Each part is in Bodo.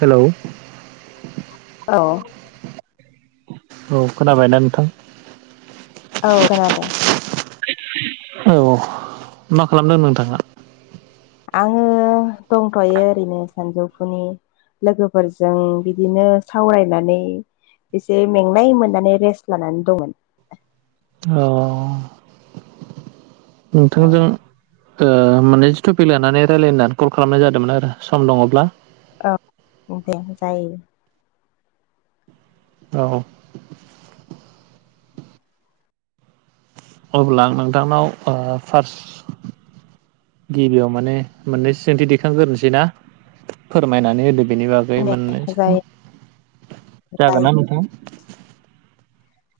हेलौ औ। औ खोनाबायना नोंथां? औ खोनादों। औ मा खालामदो नोंथाङा? आङो दंथ'यो ओरैनो सानजौफुनि। लोगोफोरजों बिदिनो सावरायनानै। एसे मेंनाय मोननानै रेस्ट लानानै दंमोन। अ। औ नोंथांजों। ओ मानैसो थुपिक लानानै रायलाय होनना कल खालामनाय जादोंमोन आरो सम दङब्ला औ दे जायो। औ। अब्ला आं नोंथांनाव ओ फार्स्त। गिबियाव माने मोननै सोंथि दैखांग्रोनोसै ना। फोरमायनानै होदो बेनि बागै दे मोननैसो जायो जागोन जायो ना नोंथां?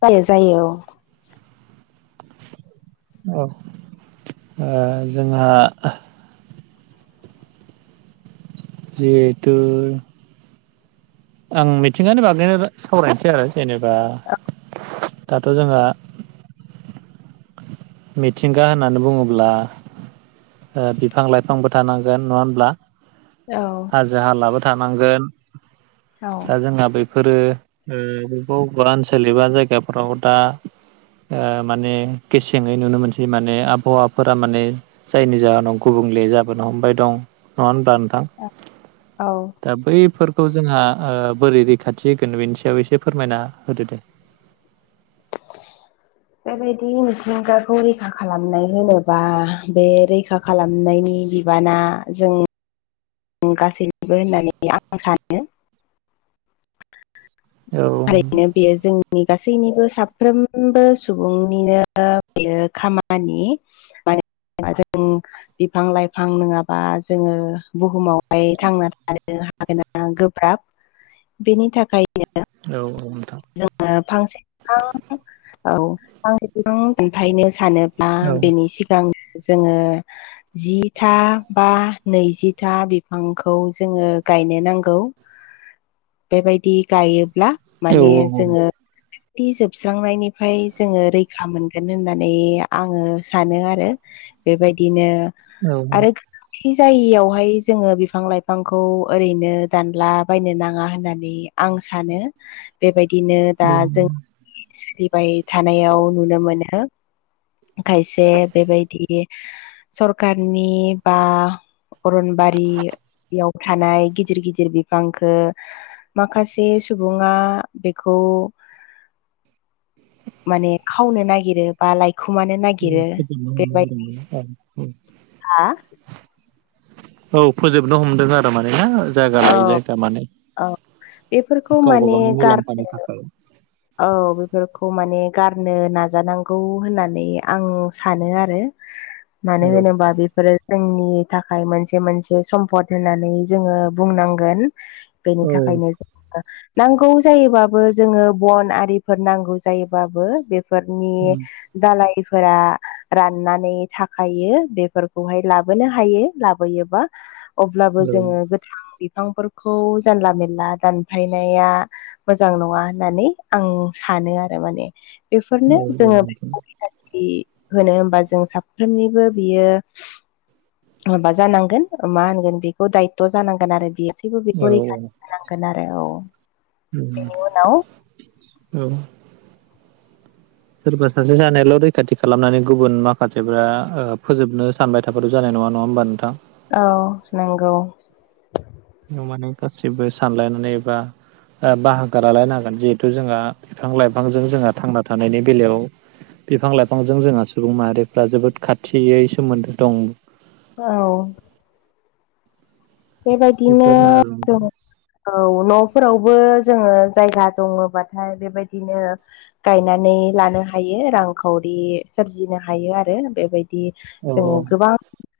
जायो जायो औ। औ ओ जोंहा। जिहेतु। आं मिथिंगानि बागैनो सावरायनोसै आरो जेनेबा दाथ' जोंहा। मिथिंगा होननानै बुङोब्ला ओ बिफां लाइफांबो थानांगोन नङा होमब्ला। औ। जाहाल आ बो थानांगोन औ दा जोंहा बे बेफोरो ओ बबेबा बबेबा ओनसोल एबा जायगाफोराव दा माने गेसेङै नुनो मोनसै माने आबहावाफोरा माने जायनि जाहोनाव गुबुंले जाबोनो हमबाय दं नङा होनब्ला नोंथां? औ औ। दा बैफोरखौ जोंहा ओ बोरै रैखाथि होगोन बेनि सायाव एसे फोरमायना होदो दे। बेबायदि मिथिंगाखौ रैखा खालामनाय होनोबा बे रैखा खालामनायनि बिबाना जों गासैनिबो होननानै आं सानो। औ औ थारैनो। बेयो जोंनि गासैनिबो साफ्रोमबो सुबुंनिनो बेयो खामानि। [unintelligible] बिफां लाइफां नङाबा जोंङो बुहुमावहाय थांना थानो हा हानाया गोब्राब बेनि थाखायनो औ औ नोंथां। जोंङो फांसे बिफां औ फांसे बिफां दानफायनो सानो। दा औ बेनि सिगां जोंङो। जिथा बा नैजिथा बिफांखौ जोंङो गायनो नांगौ। [inaudible] बेबायदि गायोब्ला औ माने जोंङो बि जोबस्रांनायनिफ्राय जोंङो रैखा मोनगोन होननानै आंङो सानो आरो। बेबायदिनो आरो। जि जायियावहाय जोंङो बिफां लाइफांखौ ओरैनो दानला बायनो नांङा होननानै आं सानो बेबायदिनो दा जों सोलिबाय थानायाव नुनो मोनो। खायसे बेबायदि सरखारारनि बा अरनबारियाव थानाय गिदिर गिदिर बिफांखो माखासे सुबुङा बेखौ माने खावनो नागिरो बा लाायखुमानो औ [unintelligible] औ फोजोबनो हमदों आरो माने ना जायगा लायै जायगा माने औ बेफोरखौ गावबा माने गावनि गार मुलाम्फानि थाखाय। औ बेफोरखौ माने गारनो नाजानांगौ होननानै आं सानो आरो [inaudible] मानो होनोबा बिफोरो जोंनि थाखाय मोनसे मोनसे सम्फद होननानै जोंङो बुंनांगोन। बेनि औ थाखायनो जों नांगौ जायोबाबो जोंङो बन आरिफोर नांगौ जायोबाबो बेफोरनि दालायफोरा राननानै थाखायो बेफोरखौहाय लाबोनो हायो लाबोयोबा अब्लाबो औ जोङो फां बिफांफोरखौ जानला मेनला दानफायनाया मोजां नङा होननानै आं सानो आरो माने बेफोरनो औ जोङो नोंथां होनो होमबा जों साफ्रोमनिबो बियो माबा जानांगोन मा होनगोन बेखौ दायथ' जानांगोन आरो बेसैबो बेखौ औ रैखा नांगोन आरो औ औ औ सोरबा सासे सानैयाल' रैखाथि खालामनानै गुबुन माखासेफ्रा ओ फोजोबनो सानबाय थाबाथ' जानाय नङा नङा होमबा नोंथां औ नंगौ न माने गासिबो सानलायनानै एबा ओ बाहागो लालायनांगोन जिहेथु जोंहा बिफां लाइफांजों जोंहा थांना थानायनि बेलायाव बिफां लाइफांजों जोंहा सुबुं माहारिफ्रा जोबोद खाथियै सोमोन्दो दं औ बेबायदिनो बेफोरनो आरो नोंथां जों औ न'फोरावबो जोङो जायगा दङबाथाय बेबायदिनो गायनानै लानो हायो रांखावरि सोरजिनो हायो आरो बेबाय दि औ जोङो औ गोबां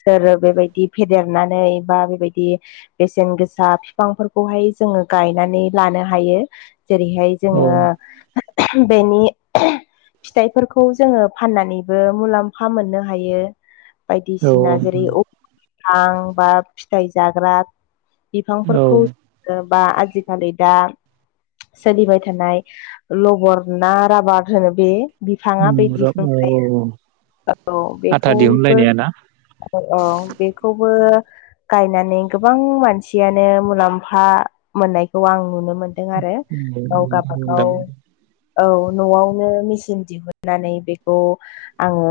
सोर बेबायदि फेदेरनानै बा बेबाय दि बेसेन गोसा फिफांफोरखौहाय जोङो गायनानै लानो हायो। जेरैहाय औ जोङो बेनि फिथाइफोरखौ जोङो फाननानैबो मुलाम्फा मोननो हायो। औ बायदिसिना जेरै [inaudible] फां फिथाइ जाग्रा औ बिफांफोरखौ बा आजिखालि दा सोलिबाय थानाय लबर ना राबार होनो बे बिफाङा बोय औ औ दिहुनग्राया औ आथा बेखौबो दिहुनलायनाया ना औ अ बेखौबो गायनानै गोबां मानसियानो मुलाम्फा मोननायखौ आं नुनो मो दों आरो गाव औ गाबागाव औ न'आवनो मेचिन दिहुननानै बेखौ आङो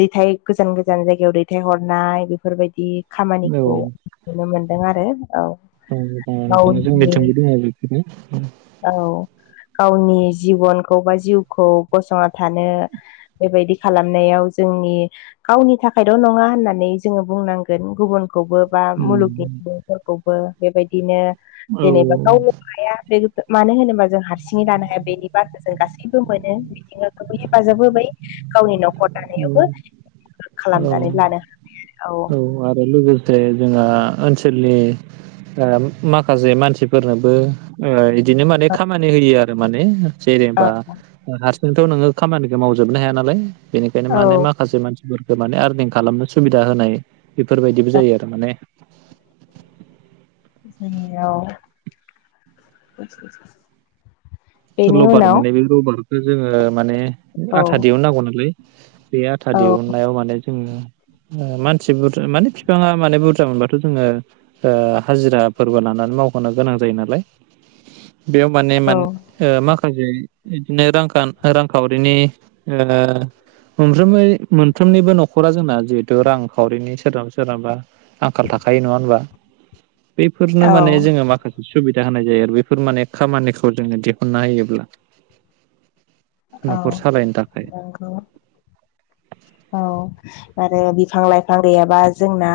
दैथाय गोजान गोजान जायगायाव दैथाय हरनाय बेफोरबायदि खामानिखौ नुनो मोनदों आरो औ [unintelligible] नोंथां गावनि जोंनिथिंबो दङ बिब्दिनो औ गावनि जिबनखौ बा जिउखौ गसंना थानो बेबायदि खालामनायाव जोंनि गावनि थाखायल' नङा होननानै जोङो बुंनांगोन गुबुनखौबो बा मुलुगनि सुबुंफोरखौबो बेबायदिनो औ जेनेबा गाव हाया मानो होनोबा जों हारसिङै लानो हाया बेनि बारखौ जों गासैबो मोनो। मिथिंगाखौबो हेफाजाब होबाय गावनि न'खर दानायावबो [inaudible] औ खालामनानै लानो हाबाय आरो औ आरो लोगोसे जोंहा ओनसोलनि आं माखासे मानसिफोरनोबो ओ इदिनो माने खामानि होयो आरो माने जेनेबा औ हारसिंथ' नोङो खामानिखौ मावजोबनो हाया नालाय बेनिखायनो औ माने मा माखासे मानसिफोरखौ माने आरनिं खालामनो सुबिदा होनाय बेफोरबायदिबो जायो आरो माने जोंनियाव लबार मोनो बे लबारखौ जोङो माने औ आथा दिहुन नांगौ नालाय बे आथा औ दिहुननायाव माने जोङो ओ मानसि बुरजा माने बिफाङा माने बुरजा मोनबाथ' जोङो ओ हाजिरा फोरबो लानानै मावफानो गोनां जायो नालाय बेयाव माने औ ओ माखासे इदिनो रां खान रांखावरिनि ओ मोनफ्रोमबो मोनफ्रोमनिबो न'खरा जोंना जिहेथु रांखावरिनि सोरनाबा सोरनाबा आंखाल थाखायो नङा होनबा बेफोरनो औ माने जोङो माखासे सुबिदा होनाय जायो आरो बेफोर माने खामानिखौ जोङो दिहुनना होयोब्ला न'खर सालायनो थाखाय आखौ औ आरो बिफां लाइफां गैयाबा जोंना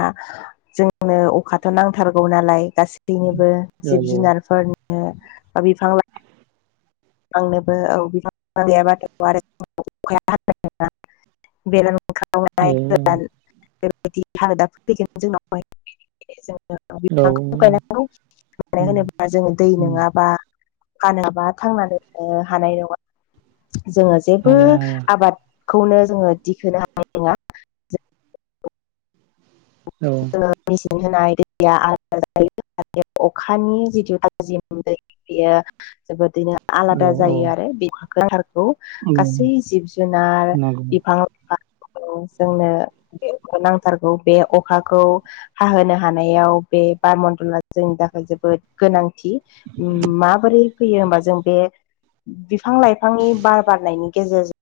जोंनो अखथ' नांथारगौ नालाय गाससिबो गासैबो औ जिब जुनारफोरनो बा बिफां लाइ आंनोबो औ बिां गैयाबाथ आरो [unintelligible] ओंखनाय गोदान बेफोरबायदि हालोदाफोर फैगोन जोंनावहाय जोङ औ बिफांखौ गायनांगौ उम होनोब्ला जोङो दै उम नङाबा फानाबा थांनानै हानाय नङा जोङो जेबो हाया हाया आबादखौनो जोङो दिखोनो हा औ मेचन होनाय दैया आलादा जायो अखानि जिथु थाजिम दै बेयो जोबोदैनो औ आलादा औ जायो आरो बे गोथारखौ गासै जिब जुनार नंगौ बिफां लाइफां जोंनो नांथारगौ बे अखाखौ हाहोनो हानायाव बे बार मन्दला जोंनि थाखाय जोबोद गोनांथि माबोरै फैयो होमबा जों बे बिफां लाइफांनि बार बारनायनि गेजेरजों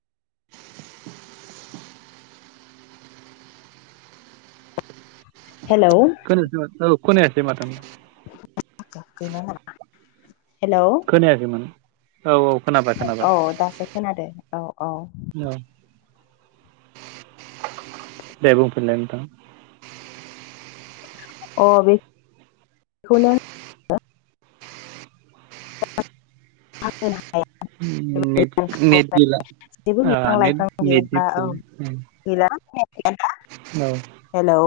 हेलौ औ खोनायासै माथो हेल' खोनायाखैमोन औ औ खोनाबाय खोनाबाय औ दासो खोनादो औ औ औ दे बुंफोनलाय नोंथां अ बे बेखौनो आ होनो हाया नेथ नेेथ नेद गैला जेबो आ बिफां लाइफां नेथ गैयाबा औ [unintelligible] औ हेलौ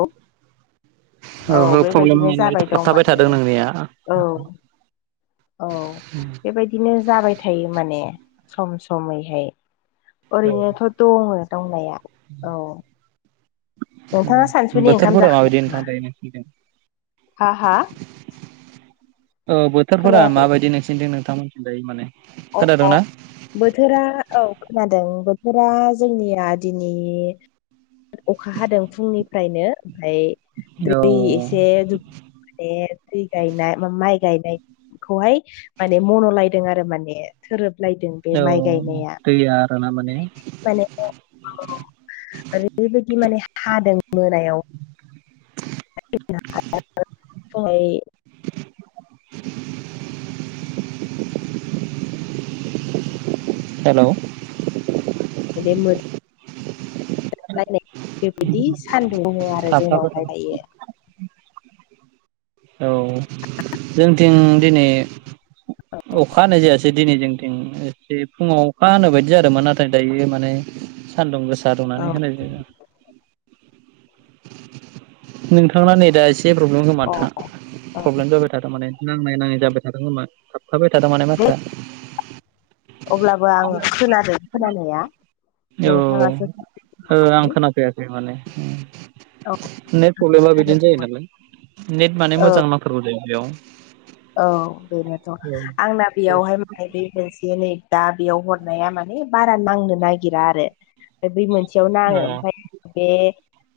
औ हो प्रब्लेम बेबायदिनो माने जाबाय दं थाबथाबाय माने थादों नोंनिया औ औ बेबायदिनो जाबाय थायो माने सम समैहाय ओरैनोथ' दङो दंनाया औ नोंथाङा सानसुनि ओंखाम बोथोरफोरा माबायदि जाखांबाय नोंथां नामा दायो नोंसिनिथिं हा हा औ बोथोरफोरा खोनायाखै माबायदि नोंसिनि थिं नोंथांमोननिथि माने अ अ खोनादोंना बोथोरा औ खोनादों बोथोरा जोंनिया दिनै अखा हादों फुंनिफ्रायनो ओमफाय दै औ एसे माने दै गायनाय माइ गायनायखौहाय माने मन'लायदों आरो माने थोरोबलायदों बे औ माइ गायनाया दैया आरोना माने माने ओरैबायदि माने हादों मोनायाव [unintelligible] [unintelligible] [unintelligible] हेलौ [unintelligible] नायनाय बेबायदि सान्दुं दुङ आरो थाबथाबाय जोंनावहाय थादों। दायो औ जोंथिं दिनै आ अखा हानाय जायासै दिनै जोंथिं एसे फुङाव अखा हानाय बायदि जादोंमोन नाथाय दायो माने सान्दुं गोसा रंनानै औ होनाय जायो नोंथांना नै दा एसे नेत प्रब्लेम होनोमाथा अ अ प्रब्लेम जाबाय थाथारमाने नांनाय नाङि जाबाय थादों खोमा थाबथाबाय थदों माने दे माथोआ अब्लाबो आङो खोनादों खोनानाया औ नोंथाङासो ओ आं खोनाफैाखै माने औ नेट प्रब्लेमा बिदिनो जायो खोनादोंमोन नालाय नेट माने औ मोजां नामफोरबो जायो बेयाव औ बेनोथ' आंना बेयावहाय माने बे एसे नै दा बेयाव हरनाया माने बारा नांनो नागिरा आरो बै मोनसे खाथियाव औ नाङो ओमफ्राय बे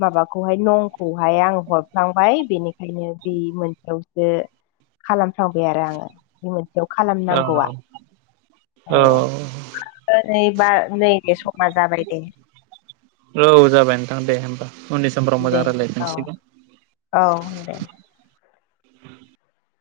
माबाखौहाय नंखौहाय आं हरफ्लांबाय बेनिखायनो बे मोनसेयावसो खालामफ्रावबायै आरो आङो बे मोनसेयाव खालामनांगौआ औ औ नैबा नैबे समा जाबाय दे औ जाबाय नोंथां दे होमबा उननि समफ्राव दे मोजां औ रायज्लायफिनसिगोन औ दे